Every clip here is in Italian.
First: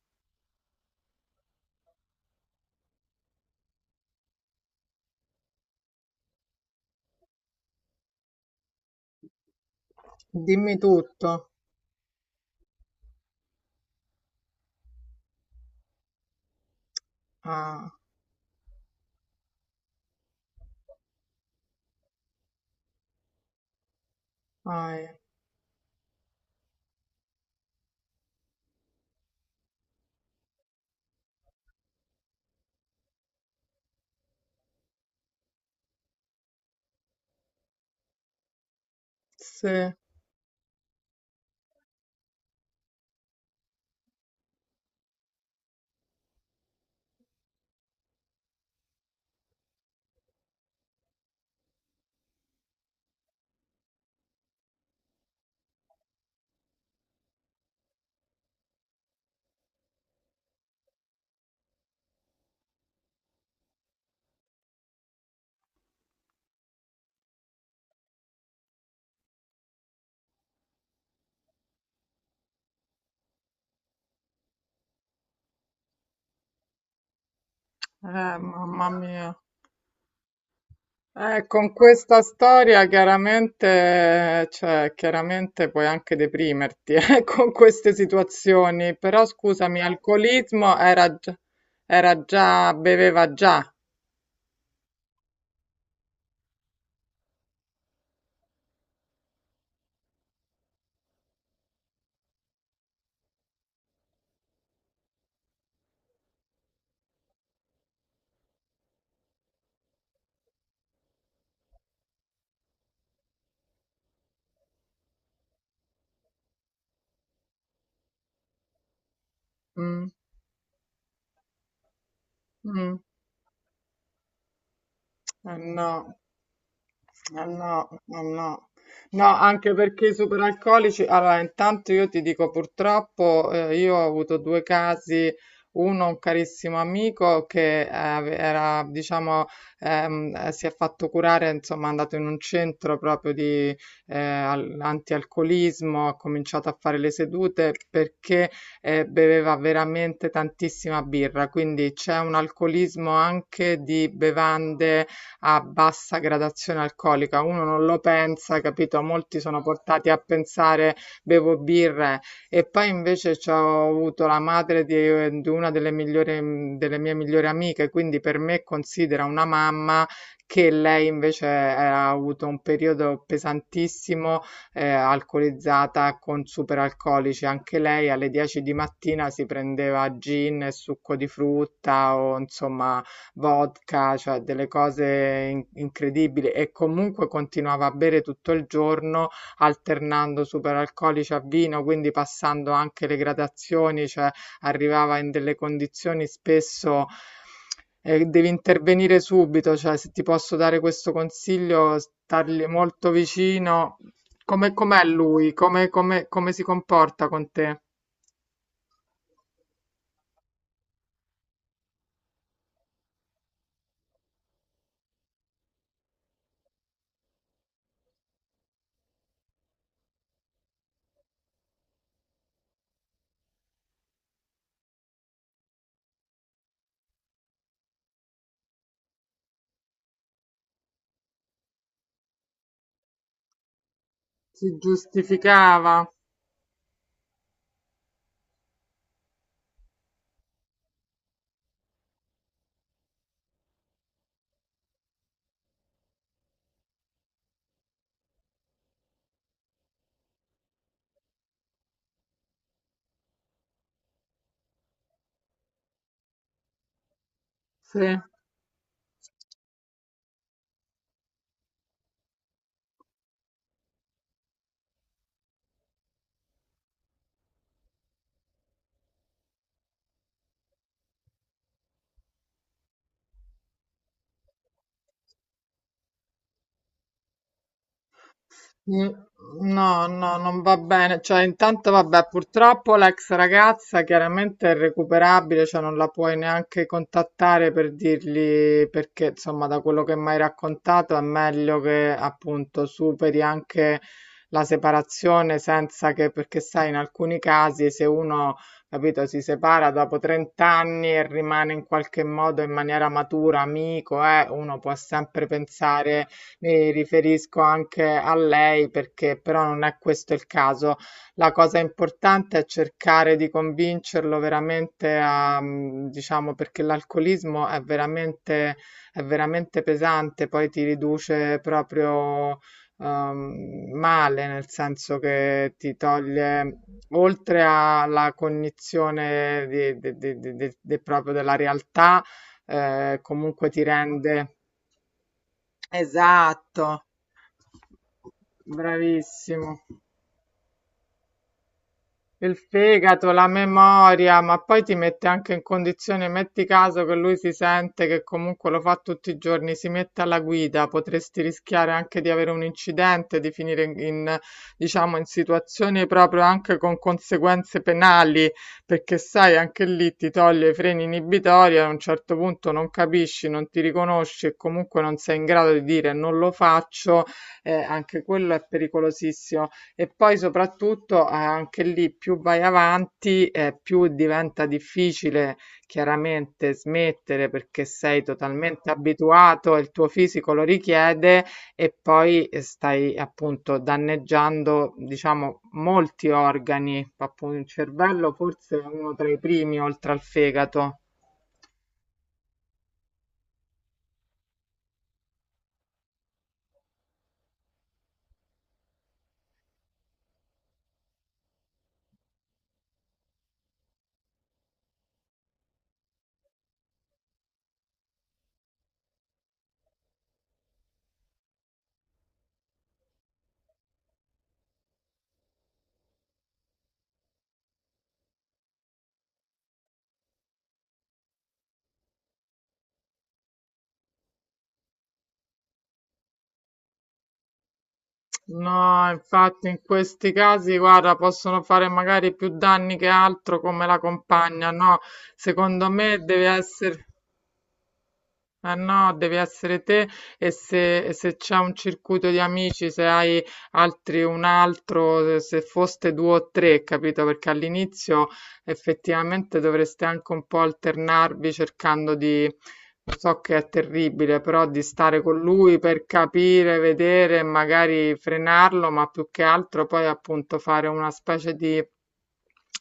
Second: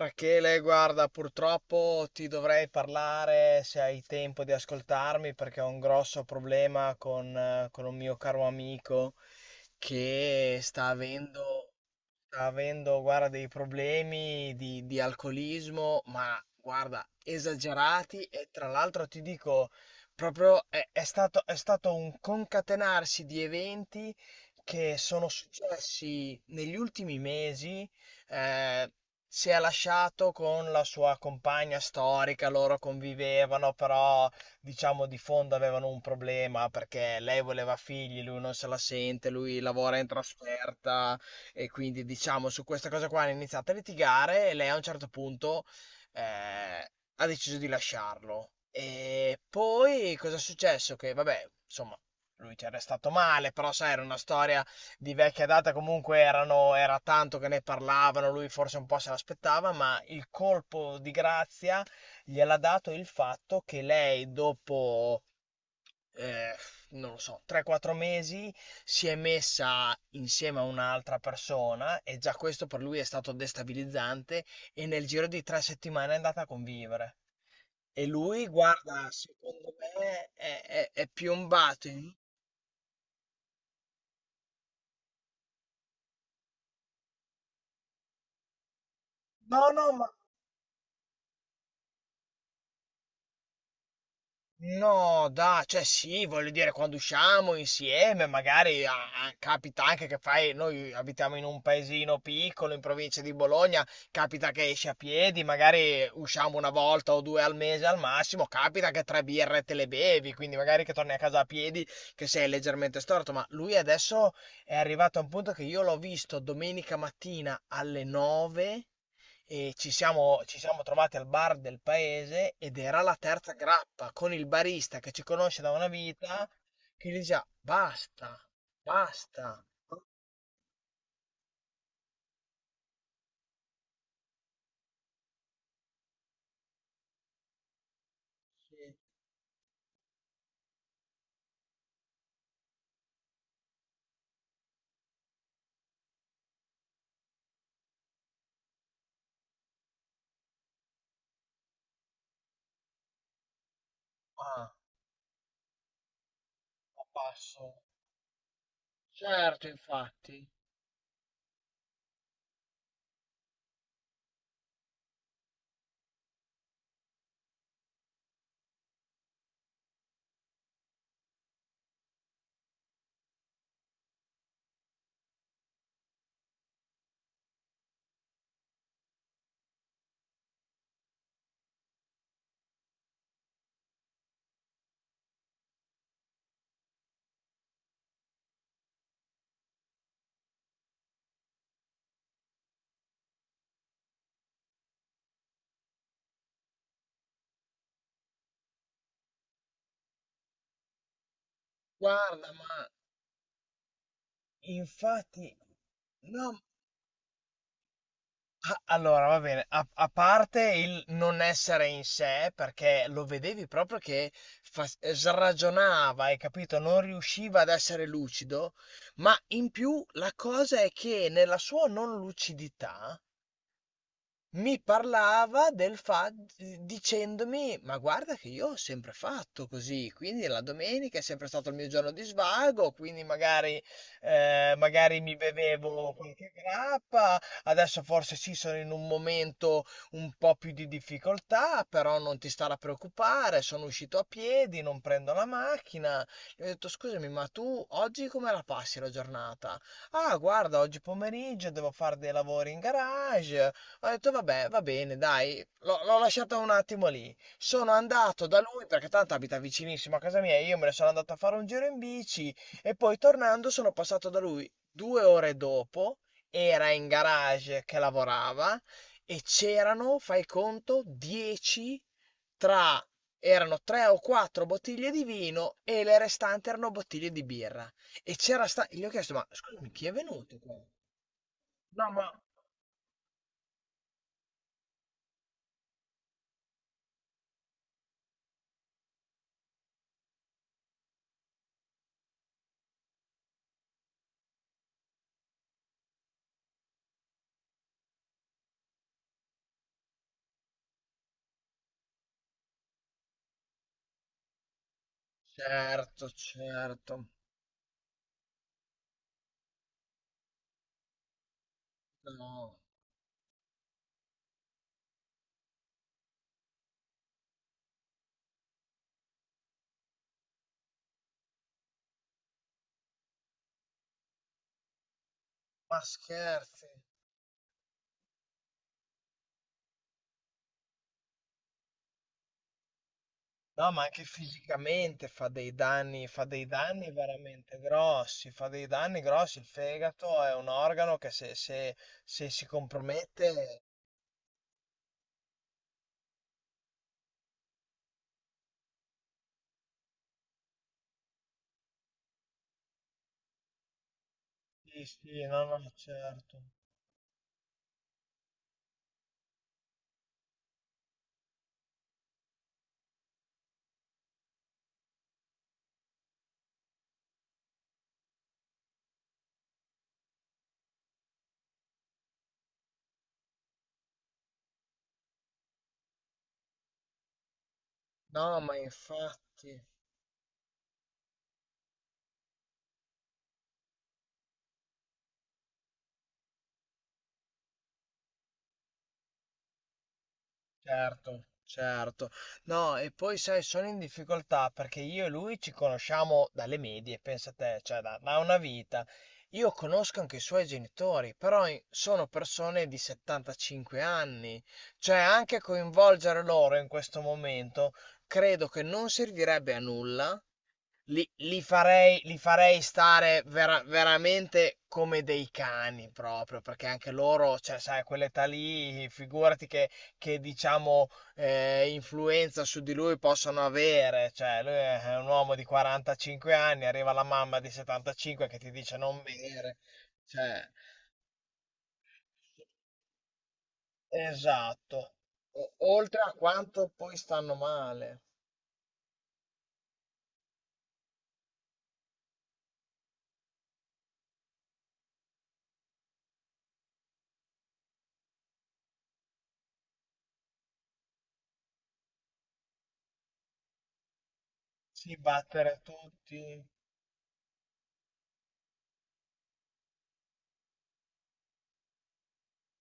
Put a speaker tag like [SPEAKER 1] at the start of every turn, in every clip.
[SPEAKER 1] Rachele, guarda, purtroppo ti dovrei parlare se hai tempo di ascoltarmi perché ho un grosso problema con un mio caro amico che
[SPEAKER 2] Dimmi
[SPEAKER 1] sta
[SPEAKER 2] tutto.
[SPEAKER 1] avendo Sta avendo, guarda, dei problemi di alcolismo, ma guarda,
[SPEAKER 2] Ah,
[SPEAKER 1] esagerati e tra l'altro ti dico, proprio è stato un concatenarsi di eventi
[SPEAKER 2] ah,
[SPEAKER 1] che
[SPEAKER 2] eh,
[SPEAKER 1] sono successi negli ultimi mesi. eh, si è lasciato con la sua compagna storica, loro convivevano, però diciamo di fondo avevano un problema perché lei voleva figli, lui non se la sente, lui
[SPEAKER 2] sì,
[SPEAKER 1] lavora in trasferta. E quindi, diciamo, su questa cosa qua hanno iniziato a litigare e lei a un certo punto eh, ha deciso di lasciarlo. E poi cosa è successo? Che, vabbè, insomma, lui ci è restato male, però sai, era una storia di vecchia data, comunque era tanto che ne parlavano, lui forse un po' se l'aspettava, ma il colpo di grazia gliel'ha dato il fatto che lei dopo eh, non lo so, 3-4 mesi, si è messa insieme a un'altra persona e già questo per lui è stato destabilizzante e nel giro di 3 settimane è andata a convivere. E lui,
[SPEAKER 2] mamma
[SPEAKER 1] guarda,
[SPEAKER 2] mia.
[SPEAKER 1] secondo me è
[SPEAKER 2] Con
[SPEAKER 1] piombato in.
[SPEAKER 2] questa storia chiaramente, cioè, chiaramente puoi anche deprimerti, con queste situazioni, però
[SPEAKER 1] No,
[SPEAKER 2] scusami,
[SPEAKER 1] no,
[SPEAKER 2] alcolismo era, era già, beveva già.
[SPEAKER 1] Cioè sì, voglio dire, quando usciamo insieme, magari capita anche che fai, noi abitiamo in un paesino piccolo in provincia di Bologna, capita che esci a piedi, magari usciamo una volta o due al mese al massimo, capita che tre birre te le bevi, quindi magari che torni a casa a piedi, che sei leggermente storto, ma lui adesso è arrivato a un punto che io l'ho visto domenica mattina alle 9 e ci
[SPEAKER 2] Mm,
[SPEAKER 1] siamo, ci siamo trovati al bar del paese ed
[SPEAKER 2] mm,
[SPEAKER 1] era la terza grappa con il barista che ci conosce da una
[SPEAKER 2] no.
[SPEAKER 1] vita che gli
[SPEAKER 2] Eh
[SPEAKER 1] diceva
[SPEAKER 2] no, eh
[SPEAKER 1] basta,
[SPEAKER 2] no. No,
[SPEAKER 1] basta.
[SPEAKER 2] anche perché i superalcolici, allora intanto io ti dico purtroppo io ho avuto due casi, uno un carissimo amico che era,
[SPEAKER 1] Sì.
[SPEAKER 2] diciamo, si è fatto curare, insomma è andato in un centro proprio di antialcolismo, ha cominciato a fare le sedute perché beveva veramente tantissima birra, quindi c'è un alcolismo anche di
[SPEAKER 1] Ah,
[SPEAKER 2] bevande a bassa gradazione
[SPEAKER 1] a
[SPEAKER 2] alcolica. Uno
[SPEAKER 1] passo.
[SPEAKER 2] non lo pensa, capito? Molti sono
[SPEAKER 1] Certo,
[SPEAKER 2] portati a
[SPEAKER 1] infatti.
[SPEAKER 2] pensare bevo birre e poi invece c'ho avuto la madre di una delle migliori, delle mie migliori amiche, quindi per me considera una mamma che lei invece ha avuto un periodo pesantissimo, alcolizzata con superalcolici. Anche lei alle 10 di mattina si prendeva gin e succo di frutta o insomma vodka, cioè delle cose incredibili e comunque continuava a bere tutto il giorno alternando superalcolici a vino, quindi passando anche le gradazioni, cioè arrivava in delle condizioni spesso devi intervenire subito, cioè se ti posso dare questo consiglio,
[SPEAKER 1] Guarda,
[SPEAKER 2] stargli
[SPEAKER 1] ma
[SPEAKER 2] molto vicino. Come, com'è lui?
[SPEAKER 1] infatti
[SPEAKER 2] Come, come, come
[SPEAKER 1] no.
[SPEAKER 2] si comporta con te?
[SPEAKER 1] A allora va bene, a parte il non essere in sé, perché lo vedevi proprio che fas sragionava, hai capito, non riusciva ad essere lucido, ma in più la cosa è che nella sua non lucidità mi parlava del fa dicendomi: "Ma guarda che io ho sempre fatto così, quindi la domenica è sempre stato il mio giorno di svago, quindi magari,
[SPEAKER 2] Si
[SPEAKER 1] magari mi
[SPEAKER 2] giustificava?
[SPEAKER 1] bevevo qualche grappa, adesso forse sì sono in un momento un po' più di difficoltà, però non ti stare a preoccupare, sono uscito a piedi, non prendo la macchina". Gli ho detto: "Scusami, ma tu oggi come la passi la giornata?" "Ah guarda, oggi pomeriggio devo fare dei lavori in garage". Ho detto vabbè, va bene, dai, l'ho lasciata un attimo lì. Sono
[SPEAKER 2] Sì.
[SPEAKER 1] andato da lui perché tanto abita vicinissimo a casa mia, io me ne sono andato a fare un giro in bici e poi tornando sono passato da lui 2 ore dopo, era in garage che lavorava e c'erano, fai conto, 10 tra. Erano tre o quattro bottiglie di vino e le restanti erano bottiglie di birra. E c'era sta. Gli
[SPEAKER 2] Mm,
[SPEAKER 1] ho chiesto, ma scusami,
[SPEAKER 2] No,
[SPEAKER 1] chi è
[SPEAKER 2] no,
[SPEAKER 1] venuto
[SPEAKER 2] non
[SPEAKER 1] qua?
[SPEAKER 2] va bene. Cioè, intanto,
[SPEAKER 1] No,
[SPEAKER 2] vabbè,
[SPEAKER 1] ma.
[SPEAKER 2] purtroppo l'ex ragazza chiaramente è irrecuperabile, cioè non la puoi neanche contattare per dirgli perché, insomma, da quello che mi hai raccontato è meglio che appunto superi anche la separazione senza che, perché sai, in alcuni casi se uno, capito, si separa dopo 30 anni e rimane in qualche modo in maniera matura, amico, uno può sempre pensare
[SPEAKER 1] Certo,
[SPEAKER 2] mi
[SPEAKER 1] certo.
[SPEAKER 2] riferisco anche a lei perché però non è questo il caso. La cosa importante è
[SPEAKER 1] No,
[SPEAKER 2] cercare di convincerlo veramente a, diciamo, perché l'alcolismo è veramente pesante, poi ti riduce proprio male, nel senso che ti
[SPEAKER 1] ma
[SPEAKER 2] toglie,
[SPEAKER 1] scherzi?
[SPEAKER 2] oltre alla cognizione proprio della realtà, comunque ti
[SPEAKER 1] No, ma anche
[SPEAKER 2] rende...
[SPEAKER 1] fisicamente fa dei
[SPEAKER 2] Esatto.
[SPEAKER 1] danni veramente grossi, fa dei danni grossi. Il
[SPEAKER 2] Bravissimo.
[SPEAKER 1] fegato è un organo che se
[SPEAKER 2] Il
[SPEAKER 1] si
[SPEAKER 2] fegato, la
[SPEAKER 1] compromette.
[SPEAKER 2] memoria, ma poi ti mette anche in condizione, metti caso che lui si sente che comunque lo fa tutti i giorni, si mette alla guida, potresti rischiare anche di avere un incidente, di finire in, in,
[SPEAKER 1] Sì,
[SPEAKER 2] diciamo, in
[SPEAKER 1] sì, no, no,
[SPEAKER 2] situazioni proprio
[SPEAKER 1] certo.
[SPEAKER 2] anche con conseguenze penali, perché sai, anche lì ti toglie i freni inibitori, a un certo punto non capisci, non ti riconosci e comunque non sei in grado di dire non lo faccio, anche quello è pericolosissimo. E poi soprattutto, anche lì, più vai avanti, più diventa difficile chiaramente smettere perché sei
[SPEAKER 1] No, ma
[SPEAKER 2] totalmente abituato,
[SPEAKER 1] infatti.
[SPEAKER 2] il tuo fisico lo richiede e poi stai appunto danneggiando, diciamo, molti organi, appunto il cervello forse è uno tra i primi oltre al fegato.
[SPEAKER 1] Certo, certo. No, e poi sai, sono in difficoltà perché io e lui ci conosciamo dalle medie, pensa te, cioè da, da una vita. Io conosco anche i suoi genitori, però in- sono persone di 75 anni, cioè anche coinvolgere loro in questo momento credo che non servirebbe a nulla, li, li farei stare veramente come dei cani proprio, perché anche loro, cioè, sai, a quell'età lì, figurati che, diciamo, influenza su di lui possono avere. Cioè, lui è un uomo di 45 anni, arriva la mamma di 75 che ti dice
[SPEAKER 2] No,
[SPEAKER 1] non
[SPEAKER 2] infatti
[SPEAKER 1] bere.
[SPEAKER 2] in questi
[SPEAKER 1] Cioè,
[SPEAKER 2] casi, guarda, possono fare magari più danni che altro come la compagna, no?
[SPEAKER 1] esatto. O-
[SPEAKER 2] Secondo me
[SPEAKER 1] Oltre a
[SPEAKER 2] deve
[SPEAKER 1] quanto
[SPEAKER 2] essere...
[SPEAKER 1] poi stanno male.
[SPEAKER 2] Eh no, devi essere te e se c'è un circuito di amici, se hai altri un altro, se se foste due o tre, capito? Perché all'inizio effettivamente dovreste anche un po' alternarvi cercando di, so che è terribile, però di
[SPEAKER 1] Sì,
[SPEAKER 2] stare con lui
[SPEAKER 1] battere
[SPEAKER 2] per
[SPEAKER 1] tutti,
[SPEAKER 2] capire, vedere, magari frenarlo, ma più che altro poi appunto fare una specie di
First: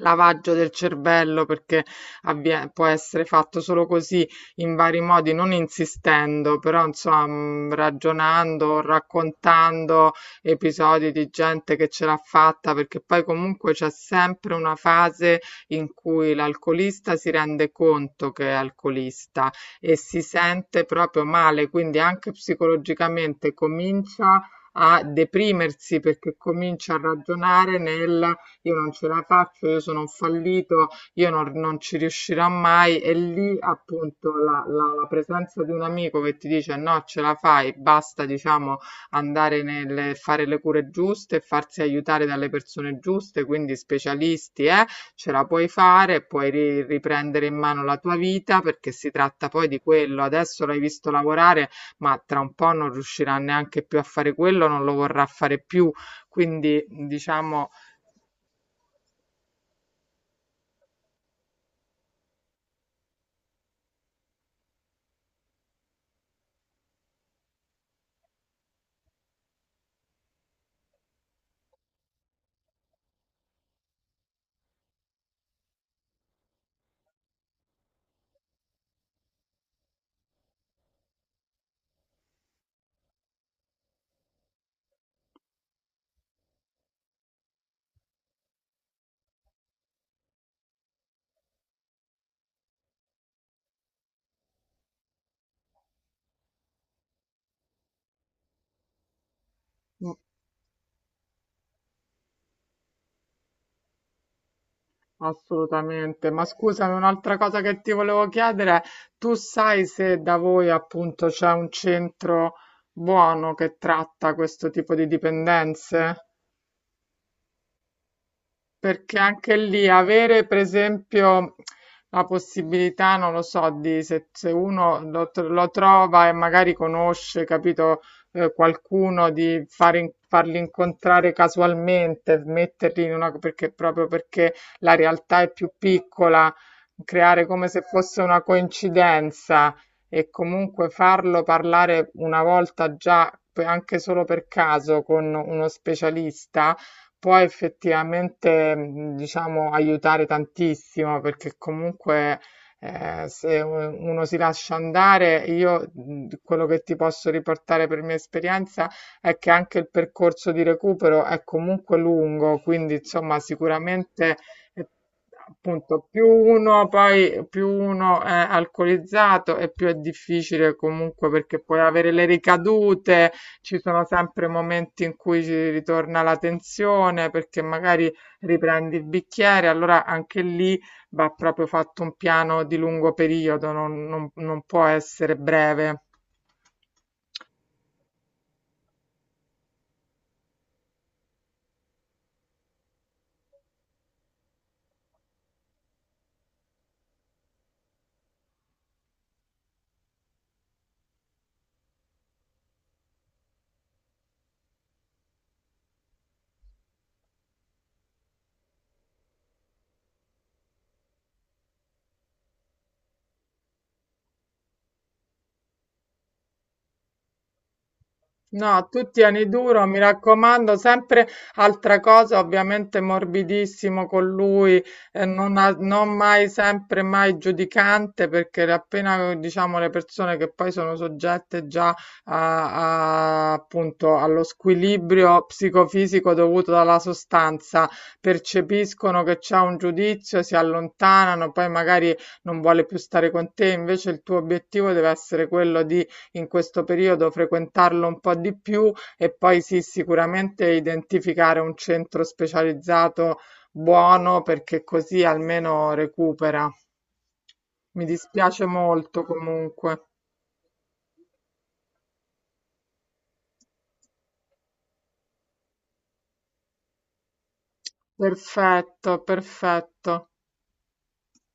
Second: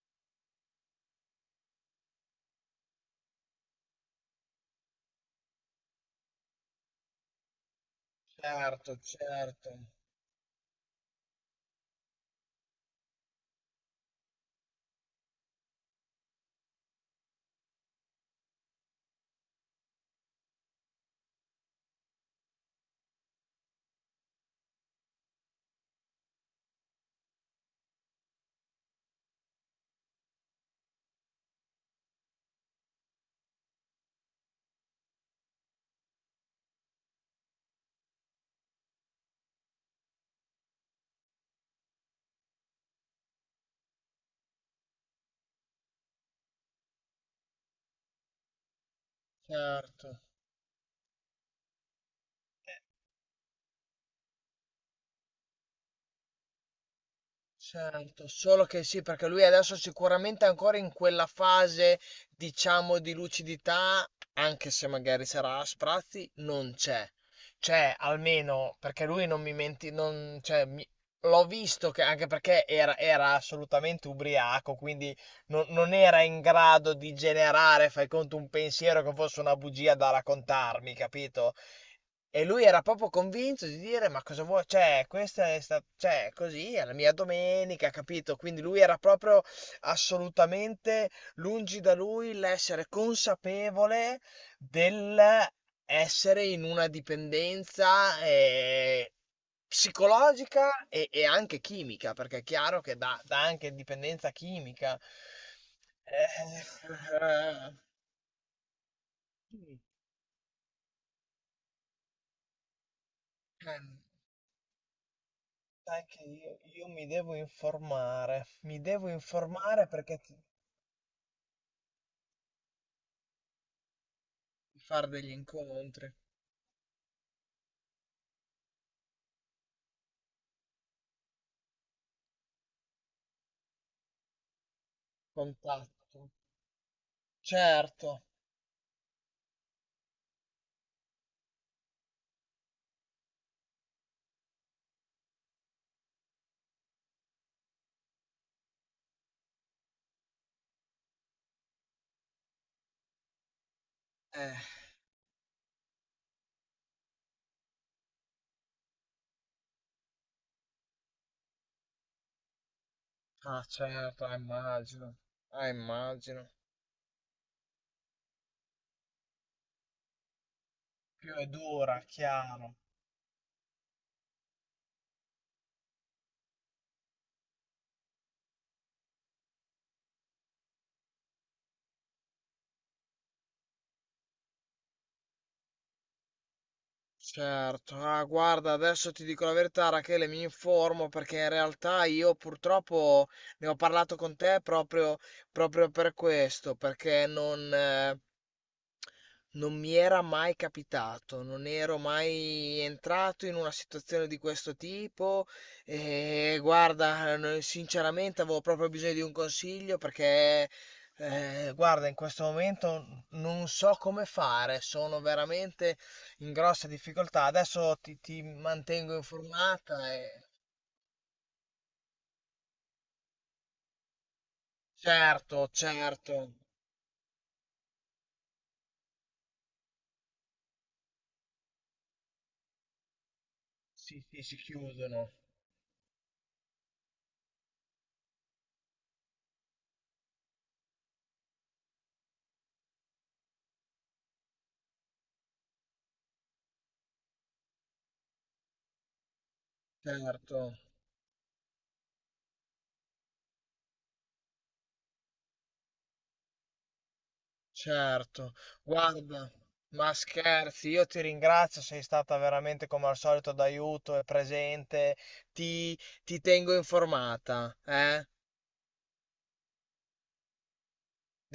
[SPEAKER 2] lavaggio del cervello perché può essere fatto solo così in vari modi, non insistendo, però insomma ragionando,
[SPEAKER 1] certo, certo,
[SPEAKER 2] raccontando episodi di gente che ce l'ha fatta, perché poi comunque c'è sempre una fase in cui l'alcolista si rende conto che è alcolista e si sente proprio male, quindi anche psicologicamente comincia a deprimersi perché comincia a ragionare nel io non ce la faccio, io sono un fallito, io non, non ci riuscirò mai. E lì appunto la presenza di un amico che ti dice no, ce la fai, basta, diciamo, andare nel fare le cure giuste, farsi aiutare dalle persone giuste, quindi specialisti, ce la puoi fare, puoi riprendere in mano la tua vita perché si tratta poi di
[SPEAKER 1] certo.
[SPEAKER 2] quello. Adesso l'hai visto lavorare, ma tra un po' non riuscirà neanche più a fare quello, non lo vorrà fare più. Quindi, diciamo,
[SPEAKER 1] Certo, solo che sì, perché lui adesso sicuramente è ancora in quella fase, diciamo, di lucidità, anche se magari sarà a sprazzi, non c'è. Cioè, almeno, perché lui non mi menti, non, cioè, mi- l'ho visto che, anche perché era assolutamente ubriaco, quindi non era in grado di generare, fai conto, un pensiero che fosse una bugia da raccontarmi, capito? E lui era proprio convinto di dire: Ma cosa vuoi? Cioè, questa è sta- cioè, così è la mia domenica, capito? Quindi lui era proprio assolutamente lungi da lui l'essere consapevole dell'essere in una dipendenza psicologica e anche chimica, perché è chiaro che dà anche dipendenza chimica. Eh,
[SPEAKER 2] assolutamente, ma scusami, un'altra cosa
[SPEAKER 1] eh,
[SPEAKER 2] che ti volevo chiedere, tu sai se da voi appunto c'è un centro buono
[SPEAKER 1] Sì.
[SPEAKER 2] che tratta questo tipo di
[SPEAKER 1] Sai
[SPEAKER 2] dipendenze?
[SPEAKER 1] che io mi devo
[SPEAKER 2] Perché anche lì
[SPEAKER 1] informare perché ti.
[SPEAKER 2] avere per esempio la possibilità, non lo so, di se, se uno
[SPEAKER 1] Fare
[SPEAKER 2] lo,
[SPEAKER 1] degli
[SPEAKER 2] lo
[SPEAKER 1] incontri,
[SPEAKER 2] trova e magari conosce, capito, qualcuno di far farli incontrare casualmente, metterli in una, perché proprio perché la realtà è più
[SPEAKER 1] contatto.
[SPEAKER 2] piccola, creare come se fosse
[SPEAKER 1] Certo.
[SPEAKER 2] una coincidenza e comunque farlo parlare una volta già, anche solo per caso, con uno specialista può effettivamente, diciamo, aiutare tantissimo perché comunque se u- uno si
[SPEAKER 1] Eh,
[SPEAKER 2] lascia andare, io quello che ti posso riportare per mia esperienza è che anche il percorso di recupero è comunque lungo, quindi insomma
[SPEAKER 1] ah certo,
[SPEAKER 2] sicuramente
[SPEAKER 1] ah,
[SPEAKER 2] eh,
[SPEAKER 1] immagino. Ah,
[SPEAKER 2] appunto
[SPEAKER 1] immagino.
[SPEAKER 2] più uno è alcolizzato e più è difficile comunque
[SPEAKER 1] Più è
[SPEAKER 2] perché puoi
[SPEAKER 1] dura,
[SPEAKER 2] avere le
[SPEAKER 1] chiaro.
[SPEAKER 2] ricadute ci sono sempre momenti in cui ci ritorna la tensione perché magari riprendi il bicchiere, allora anche lì va proprio fatto un piano di lungo periodo, non, non può essere breve.
[SPEAKER 1] Certo, ah, guarda, adesso ti dico la verità, Rachele, mi informo perché in realtà io purtroppo ne ho parlato con te proprio, proprio per questo, perché Non mi era mai capitato, non ero mai entrato in una situazione di questo tipo e guarda, sinceramente avevo proprio bisogno di un consiglio perché guarda, in questo momento non so come fare, sono veramente in grosse difficoltà. Adesso ti
[SPEAKER 2] No, tu
[SPEAKER 1] mantengo
[SPEAKER 2] tieni duro, mi
[SPEAKER 1] informata e
[SPEAKER 2] raccomando, sempre altra cosa, ovviamente morbidissimo con lui,
[SPEAKER 1] certo,
[SPEAKER 2] non mai
[SPEAKER 1] certo,
[SPEAKER 2] sempre mai giudicante, perché appena diciamo le persone che poi sono soggette già appunto
[SPEAKER 1] sì, sì,
[SPEAKER 2] allo
[SPEAKER 1] si chiudono,
[SPEAKER 2] squilibrio psicofisico dovuto dalla sostanza, percepiscono che c'è un giudizio, si allontanano, poi magari non vuole più stare con te, invece il tuo obiettivo deve essere quello di in questo periodo frequentarlo un po' di più e poi sì, sicuramente
[SPEAKER 1] certo.
[SPEAKER 2] identificare un centro specializzato buono perché così almeno recupera. Mi
[SPEAKER 1] Certo,
[SPEAKER 2] dispiace molto
[SPEAKER 1] guarda,
[SPEAKER 2] comunque.
[SPEAKER 1] ma scherzi, io ti ringrazio, sei stata veramente come al solito d'aiuto e presente, ti, ti tengo informata, eh?
[SPEAKER 2] Perfetto, perfetto.